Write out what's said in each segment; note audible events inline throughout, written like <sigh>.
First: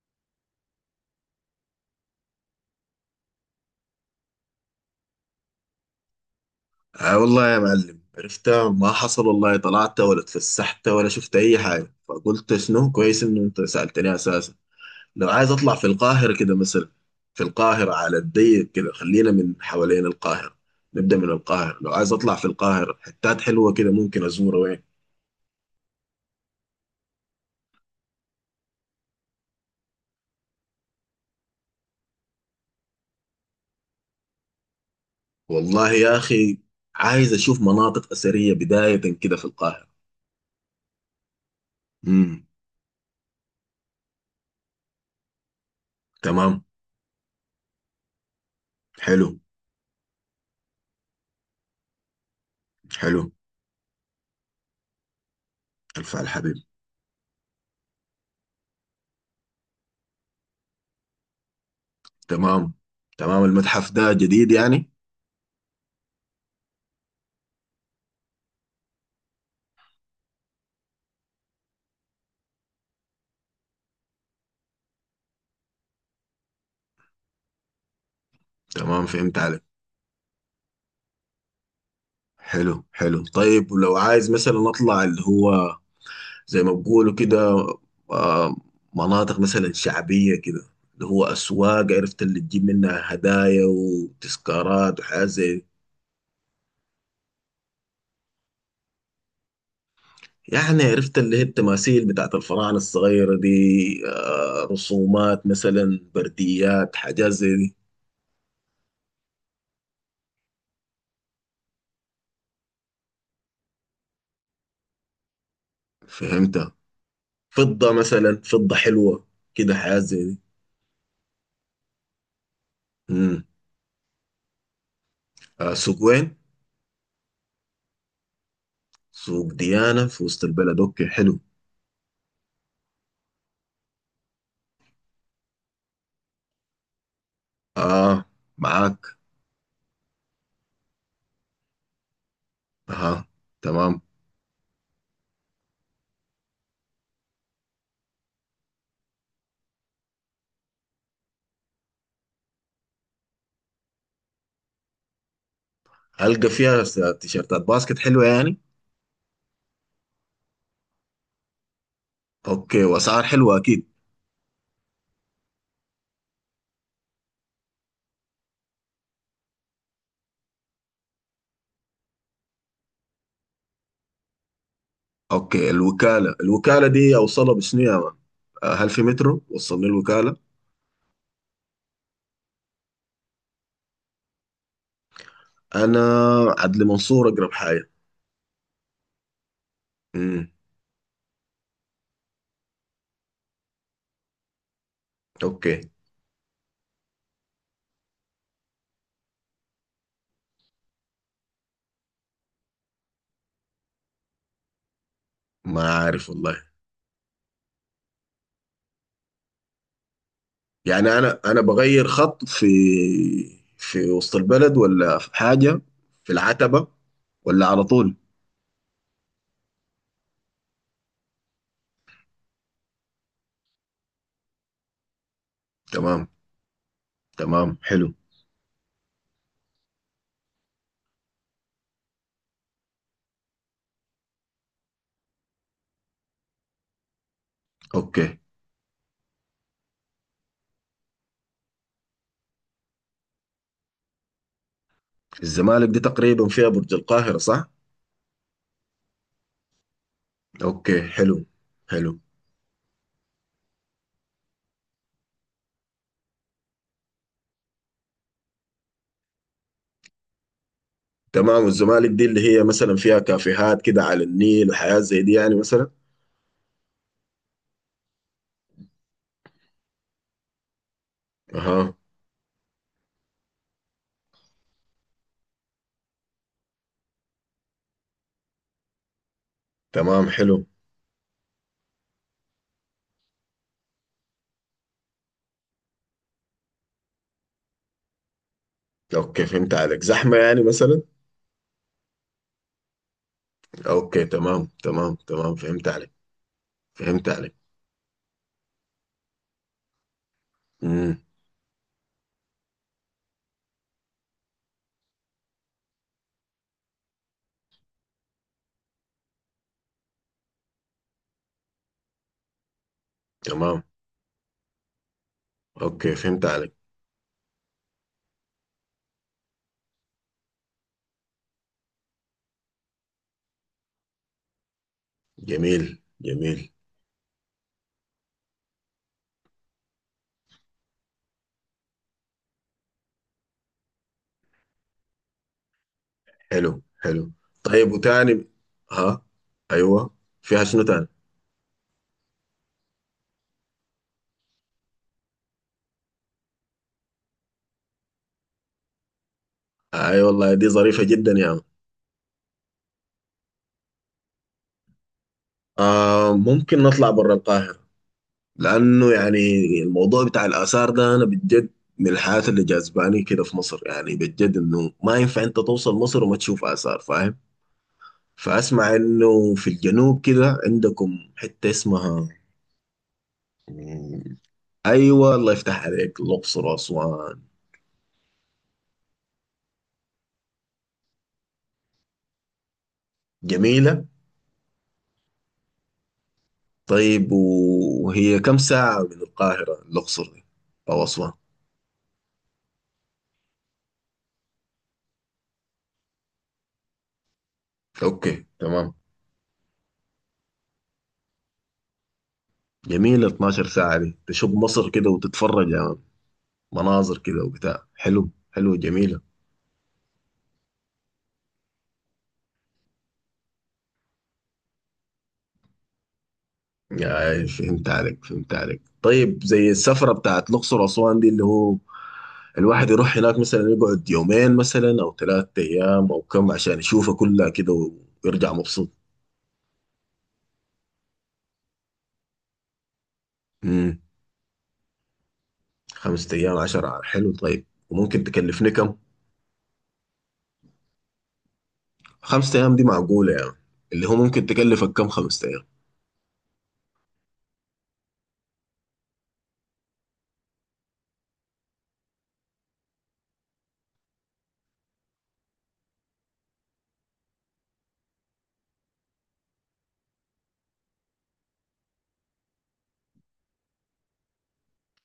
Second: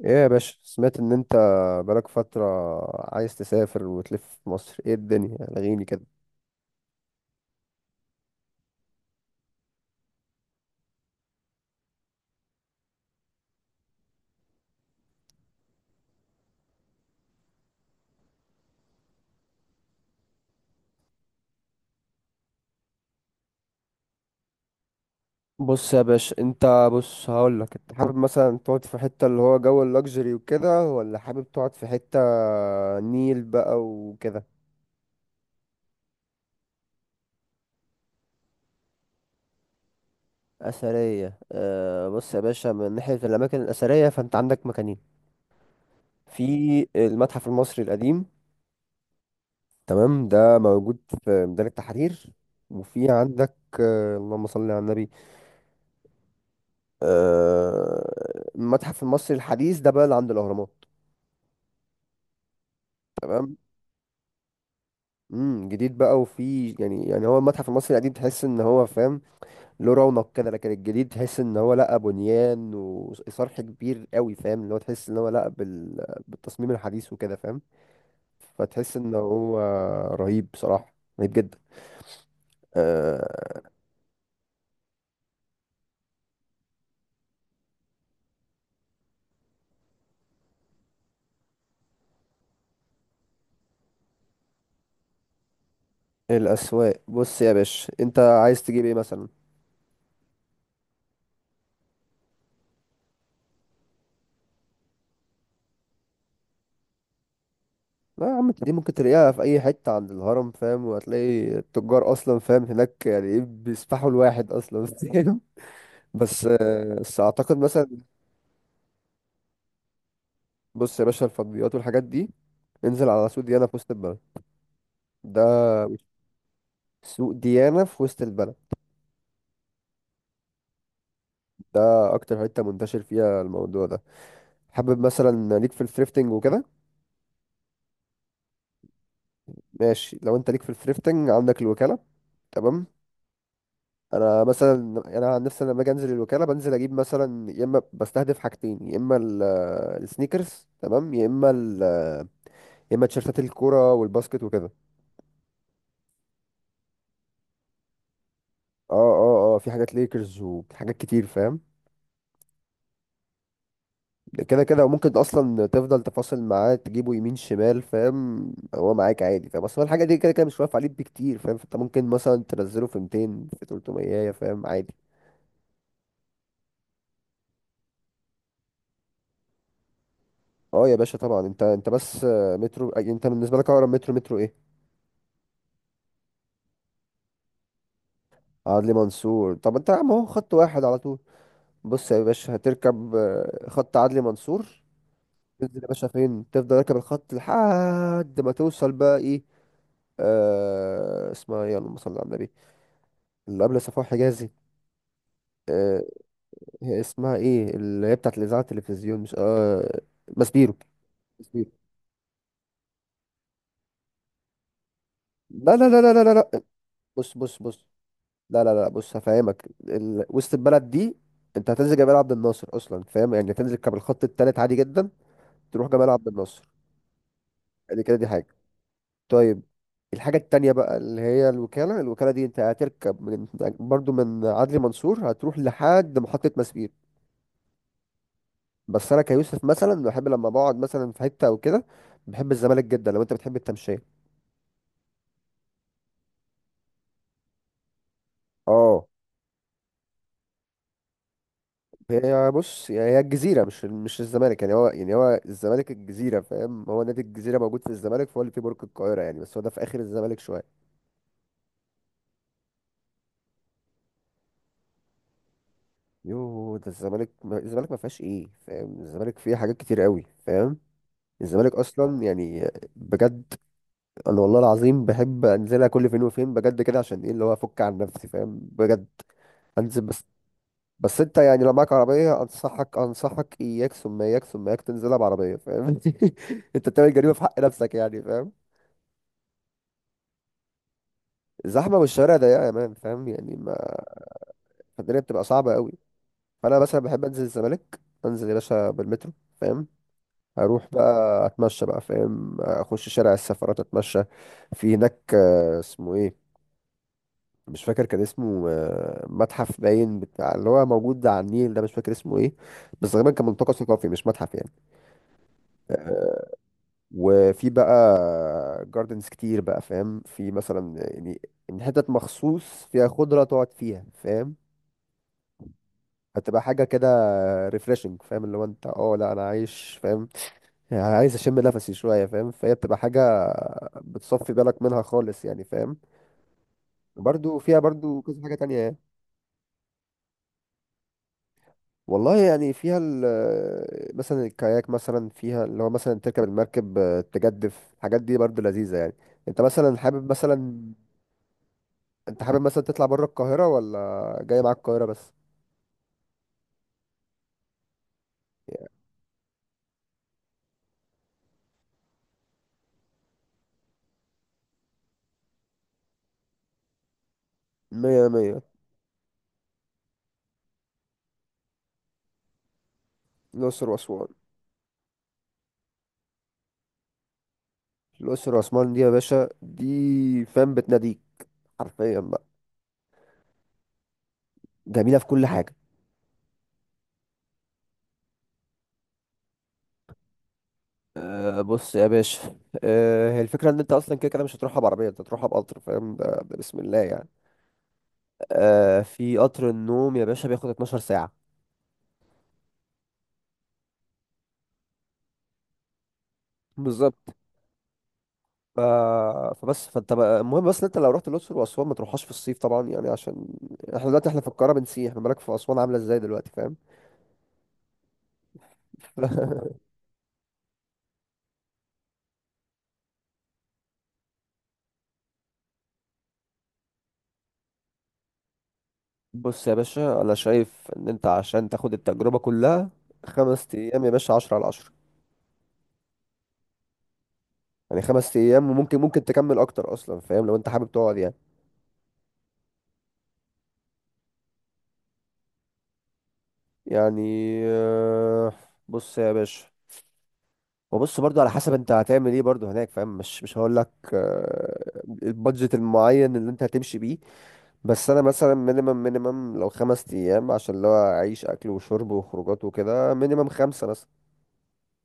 ايه يا باشا، سمعت ان انت بقالك فترة عايز تسافر وتلف في مصر، ايه الدنيا لغيني كده؟ آه والله يا معلم، عرفتها ما حصل والله، طلعت ولا اتفسحت ولا شفت اي حاجه. فقلت شنو كويس انه انت سالتني اساسا لو عايز اطلع في القاهره كده مثلا. في القاهره على الضيق كده خلينا من حوالين القاهره. نبدا من القاهره، لو عايز اطلع في القاهره حتات حلوه كده ممكن ازورها وين؟ بص يا باشا، انت بص هقولك، انت حابب مثلا تقعد في حتة اللي هو جو اللوكسجري وكده، ولا حابب تقعد في حتة نيل بقى وكده؟ والله يا اخي، عايز اشوف مناطق اثريه بدايه كده في القاهره. أثرية، بص يا امم باشا، من ناحية الأماكن الأثرية فأنت عندك مكانين. تمام. في المتحف المصري القديم، حلو تمام، ده موجود في ميدان التحرير. وفي حلو. عندك اللهم صل على النبي، الف على الحبيب. المتحف المصري الحديث ده بقى اللي عند الاهرامات. تمام تمام. المتحف ده جديد يعني؟ جديد بقى، وفي يعني هو المتحف المصري القديم تحس ان هو فاهم، له رونق كده. لكن الجديد تحس ان هو لا بنيان وصرح كبير قوي، فاهم؟ اللي هو تحس ان هو لا بالتصميم الحديث وكده فاهم. فتحس تمام، ان فهمت هو عليك. رهيب بصراحة، رهيب جدا. حلو حلو. آه طيب، ولو عايز مثلا اطلع اللي هو زي ما بقولوا كده، آه، مناطق مثلا شعبية كده اللي هو اسواق، عرفت، اللي تجيب منها هدايا وتذكارات وحاجات زي الاسواق، بص يا باشا انت عايز تجيب ايه مثلا؟ يعني. عرفت اللي هي التماثيل بتاعت الفراعنة الصغيرة دي، رسومات مثلا، برديات، حاجات زي دي. لا يا عم انت، دي ممكن تلاقيها في اي حته عند الهرم فاهم، وهتلاقي التجار اصلا فاهم هناك، يعني ايه، بيسفحوا الواحد اصلا <laughs> فاهم. بس فهمتها. بس اعتقد فضة مثلا، مثلا، فضة حلوة كده، حاجات زي دي. بص يا باشا، الفضليات والحاجات دي انزل على سوق امم ديانا في وسط البلد. ده سوق وين؟ سوق ديانا في وسط البلد، سوق ديانة في وسط البلد، اوكي حلو. ده اكتر حته منتشر فيها الموضوع ده. حابب مثلا ليك في الثريفتنج وكده؟ اه، معاك. ماشي، لو انت ليك في الثريفتنج عندك الوكاله، تمام. اه، تمام. انا مثلا يعني انا عن نفسي لما باجي انزل الوكاله بنزل اجيب مثلا، يا اما بستهدف حاجتين، يا اما السنيكرز تمام، يا اما يا اما تيشرتات الكوره والباسكت وكده. هلقى فيها تيشيرتات باسكت حلوة يعني؟ اه اه اه، في حاجات ليكرز وحاجات كتير فاهم. اوكي، واسعار حلوة اكيد. كده كده، وممكن اصلا تفضل تفاصل معاه تجيبه يمين شمال فاهم، هو معاك عادي فاهم، اصلا الحاجه دي كده كده مش واقف عليه بكتير فاهم، فانت ممكن مثلا تنزله في 200 في 300 فاهم، عادي. اوكي. الوكالة، الوكالة دي اوصلها بشنو يا مان؟ هل في مترو وصلني الوكالة؟ اه يا باشا طبعا، انت بس مترو انت بالنسبه لك اقرب مترو مترو ايه؟ انا، عدلي منصور اقرب حاجة. عدلي منصور، طب انت يا عم اهو امم خط واحد على طول. بص يا باشا، هتركب خط عدلي منصور. تنزل يا اوكي. باشا فين؟ تفضل راكب الخط لحد ما توصل بقى ايه، اسمها ايه، اللهم صل على النبي، اللي قبل صفوان حجازي، ما آه. عارف والله. هي اسمها ايه اللي هي بتاعت الاذاعه التلفزيون، مش اه ماسبيرو؟ يعني انا ماسبيرو. بغير خط في وسط البلد ولا في لا حاجة؟ لا لا لا في لا لا لا. العتبة بص بص ولا على بص، طول؟ لا لا لا، بص هفهمك وسط البلد دي انت هتنزل جبال عبد الناصر اصلا فاهم، يعني هتنزل كاب الخط التالت عادي جدا. تروح جبال عبد تمام الناصر، تمام، دي حلو. كده دي حاجة. طيب، الحاجة التانية بقى اللي هي الوكالة، الوكالة دي انت هتركب من برضو من عدلي منصور، هتروح لحد محطة مسبير. اوكي. بس انا كيوسف مثلا بحب لما بقعد مثلا في حتة او كده، بحب الزمالك جدا لو انت بتحب التمشية. الزمالك دي تقريبا فيها برج القاهرة صح؟ اه. اوكي، حلو حلو. هي بص، يعني هي الجزيرة مش الزمالك، يعني هو يعني هو الزمالك الجزيرة فاهم، هو نادي الجزيرة موجود في الزمالك، فهو اللي في برج القاهرة يعني، بس هو ده في آخر الزمالك شوية. تمام. والزمالك دي اللي هي مثلا فيها كافيهات كده على النيل وحياة زي دي يعني مثلا؟ يوه ده الزمالك، الزمالك ما فيهاش ايه فاهم، الزمالك فيه حاجات كتير قوي فاهم، الزمالك اها، اصلا يعني بجد. انا والله العظيم بحب انزلها كل فين وفين بجد كده، عشان ايه اللي هو افك عن نفسي فاهم، بجد. انزل بس، تمام، حلو. بس انت يعني لو معاك عربيه انصحك انصحك اياك ثم اياك ثم اياك تنزلها بعربيه فاهم <laughs> انت بتعمل جريمه في حق نفسك يعني فاهم. اوكي، فهمت عليك. زحمة يعني مثلا؟ الزحمه والشوارع ضيقه يا مان فاهم، يعني ما اوكي تمام تمام الدنيا بتبقى تمام، صعبه فهمت قوي. عليك، فانا مثلا بحب فهمت انزل عليك. الزمالك، انزل يا باشا بالمترو فاهم، اروح امم بقى اتمشى بقى فاهم، اخش شارع السفرات اتمشى. في هناك اسمه ايه، مش فاكر كان اسمه متحف باين بتاع اللي هو موجود على النيل ده، مش فاكر اسمه ايه، بس غالبا كان ملتقى تمام. ثقافي مش متحف يعني. اوكي، فهمت آه، عليك. وفي بقى جاردنز كتير بقى فاهم، في مثلا يعني، إن حتت مخصوص فيها خضرة تقعد فيها فاهم. جميل هتبقى جميل. حاجة كده ريفريشنج فاهم، اللي هو انت اه لا انا عايش فاهم، يعني عايز اشم نفسي شوية فاهم، فهي بتبقى حاجة بتصفي بالك منها خالص يعني فاهم. حلو حلو. وبرده فيها طيب، برده كذا وتاني؟ حاجة تانية. ها؟ ايوه، فيها شنو تاني؟ والله يعني فيها ال مثلا الكاياك، مثلا فيها اللي هو مثلا تركب المركب تجدف، الحاجات دي برضه لذيذة يعني. انت مثلا اي، أيوة حابب والله دي مثلا، ظريفة جدا يا عم. انت حابب مثلا تطلع بره القاهرة ولا جاي معاك القاهرة بس؟ آه ممكن نطلع برا القاهرة. لأنه يعني الموضوع بتاع الآثار ده، أنا بجد، من الحاجات اللي جذباني كده في مصر، يعني بجد إنه ما ينفع أنت توصل مصر وما تشوف آثار فاهم. مية مية. فأسمع إنه في الجنوب كده عندكم حتة اسمها. الأقصر وأسوان، مم، أيوة، الله يفتح عليك، الأقصر وأسوان. الأقصر وأسوان دي يا باشا دي فاهم بتناديك حرفيا بقى. جميلة. جميلة في كل حاجة. طيب، وهي كم ساعة من القاهرة الأقصر دي أو أسوان؟ أه بص يا باشا، أه هي الفكرة إن أنت أصلا كده كده مش هتروحها بعربية، أنت هتروحها بقطر فاهم، ده بسم الله يعني. أوكي تمام. أه، في قطر النوم يا باشا بياخد 12 ساعة جميلة، 12 ساعة دي تشوف مصر كده وتتفرج يعني، مناظر بالظبط. كده وبتاع، حلو حلو ف... جميلة. فبس فانت بقى المهم بس إن انت لو رحت الاقصر واسوان ما تروحهاش في الصيف طبعا يعني، عشان احنا دلوقتي احنا في القاهره بنسيح، ما بالك في اسوان عامله ازاي دلوقتي فاهم يعني فهمت عليك، فهمت عليك. طيب، زي <laughs> السفرة بتاعت الأقصر وأسوان دي، اللي هو الواحد يروح هناك مثلا، يقعد يومين مثلا أو 3 أيام أو كم عشان يشوفها كلها كده، ويرجع مبسوط. بص يا باشا، انا شايف ان انت عشان تاخد التجربه كلها، خمس امم ايام يا باشا عشرة على عشرة. 5 أيام 10، حلو. طيب، يعني وممكن خمس ايام، تكلفني كم؟ وممكن تكمل اكتر اصلا فاهم، لو انت حابب تقعد يعني. 5 أيام دي معقولة يعني؟ اللي هو ممكن تكلفك كم 5 أيام؟ يعني آه، بص يا باشا، وبص برضو على حسب انت هتعمل ايه برضو هناك فاهم، مش مش هقول لك البادجت المعين اللي انت هتمشي بيه. بس انا مثلا مينيمم لو خمس ايام عشان اللي هو اعيش اكل وشرب وخروجات وكده، مينيمم خمسة مثلا.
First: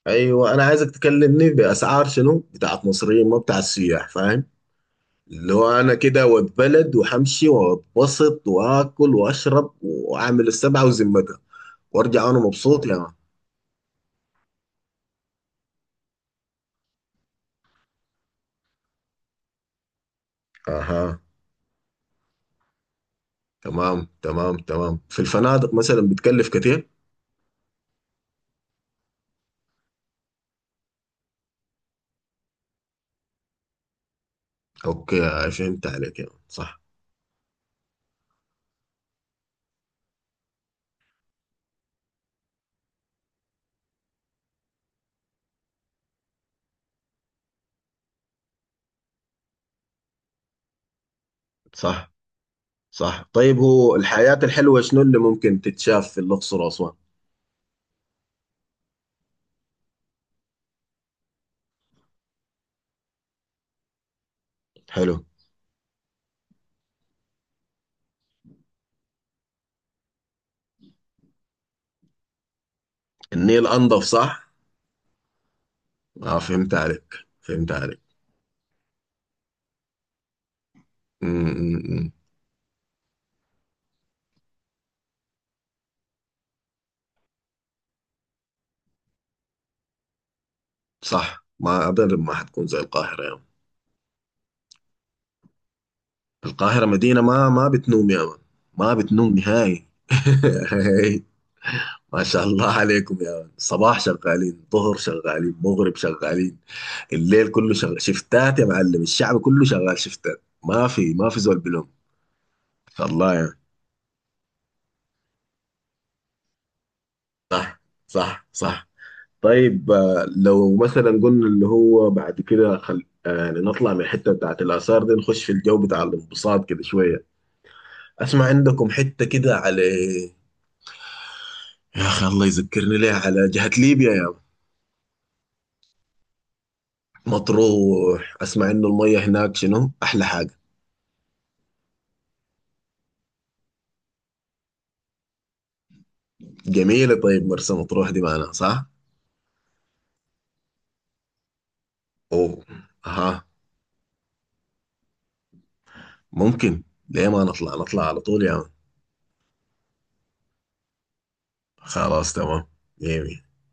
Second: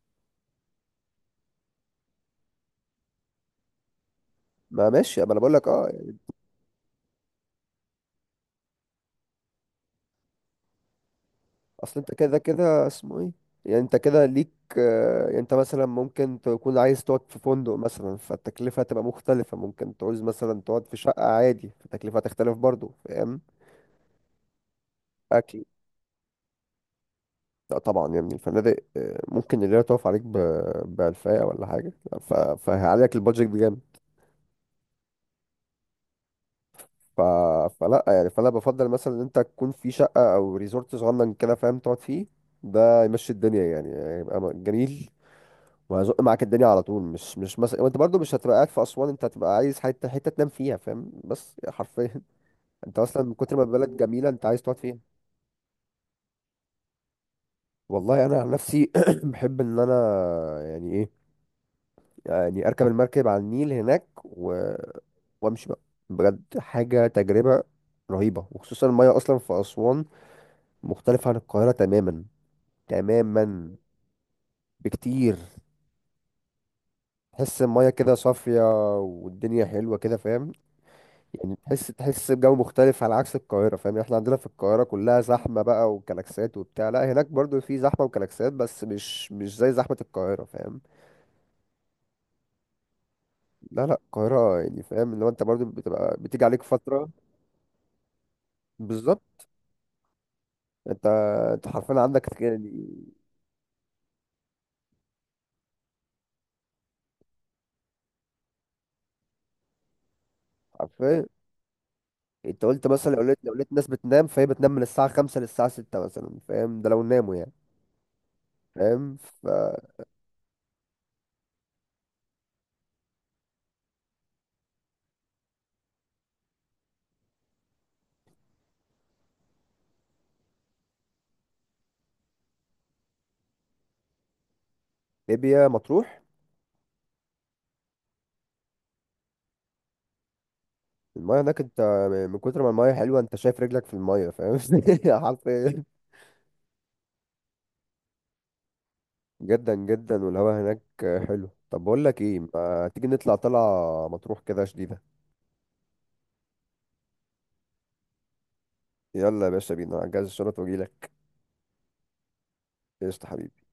أيوة، أنا عايزك تكلمني بأسعار شنو؟ بتاعت مصريين ما بتاعت سياح فاهم؟ ما ماشي، ما انا بقول اللي لك هو اه انا يعني. كده واتبلد وهمشي واتبسط واكل واشرب واعمل السبعه وذمتها، اصل انت وارجع كده انا مبسوط كده يا مان. اسمه ايه، يعني انت كده ليك، يعني انت مثلا ممكن تكون عايز تقعد في فندق مثلا فالتكلفة هتبقى مختلفة، ممكن تعوز مثلا تقعد في اها، شقة عادي فالتكلفة هتختلف برضو فاهم. تمام تمام تمام. في اكل، الفنادق مثلا بتكلف كتير؟ لا طبعا يا ابني، الفنادق ممكن الليلة تقف عليك ب 2000 ولا حاجة. فهيعلي لك البادجت. اوكي، فهمت عليك يا مان. صح، ف... فلا يعني، فانا بفضل مثلا ان انت تكون في شقه او ريزورت صغنن كده فاهم تقعد فيه. ده يمشي الدنيا يعني، هيبقى جميل. وهيزق معاك الدنيا على طول، مش مثلا، وانت برضو مش هتبقى قاعد في اسوان، انت هتبقى عايز حته حته تنام فيها فاهم، بس صح، حرفيا <laughs> انت اصلا صح. من كتر طيب، ما هو البلد جميله الحياه انت عايز تقعد الحلوه فيها. شنو اللي ممكن تتشاف في الاقصر واسوان؟ والله انا عن نفسي <clears throat> بحب ان انا يعني ايه، يعني اركب المركب على النيل هناك حلو. وامشي بقى، بجد حاجه تجربه رهيبه. وخصوصا الميه اصلا في اسوان، مختلف عن القاهرة تماما. النيل تماما، انضف صح؟ بكتير. اه، فهمت عليك، تحس فهمت المية كده عليك. صافية، والدنيا حلوة كده فاهم. م يعني تحس -م -م. تحس بجو مختلف على عكس القاهرة فاهم، يعني احنا عندنا في القاهرة كلها زحمة بقى وكلاكسات وبتاع، لا هناك برضو في زحمة وكلاكسات بس مش زي زحمة القاهرة فاهم. صح، ما ابدا ما حتكون زي القاهره يا مان. لا لا، القاهرة يعني فاهم، اللي هو انت برضو بتبقى بتيجي عليك القاهرة فترة. مدينة ما بتنوم يا مان. ما بتنوم بالظبط. نهائي انت <laughs> انت حرفيا ما عندك شاء الله يعني. عليكم يا مان، صباح شغالين، ظهر شغالين، مغرب شغالين. الليل كله شغال شفتات يا معلم. الشعب كله شغال شفتات، ما في حرفيا، ما في زول بلوم. انت قلت مثلا، لو الله لقيت لو يعني. لقيت ناس بتنام فهي بتنام من الساعة خمسة للساعة ستة مثلا فاهم، ده لو ناموا يعني صح، صح، صح. فاهم. طيب، لو مثلا قلنا اللي هو بعد كده خل... آه، يعني نطلع من الحتة بتاعت الآثار دي، نخش في الجو بتاع الانبساط كده شوية. أسمع عندكم حتة كده على، يا اخي الله يذكرني ليه، على جهة ليبيا يا ما. فليبيا مطروح. مطروح. اسمع انه المية هناك شنو احلى حاجة. المايه هناك انت، من كتر ما المايه حلوه انت شايف رجلك في المايه فاهم <laughs> حرفيا. جميلة. طيب، مرسى مطروح دي معنا صح؟ جدا جدا، والهواء هناك حلو. طب بقول لك ايه، اوه، ما تيجي نطلع اها. طلعه مطروح كده شديده؟ ممكن. ليه ما نطلع على طول يا مان. يلا يا باشا بينا، هجهز الشنط واجيلك. خلاص تمام. مية قشطة مية حبيبي.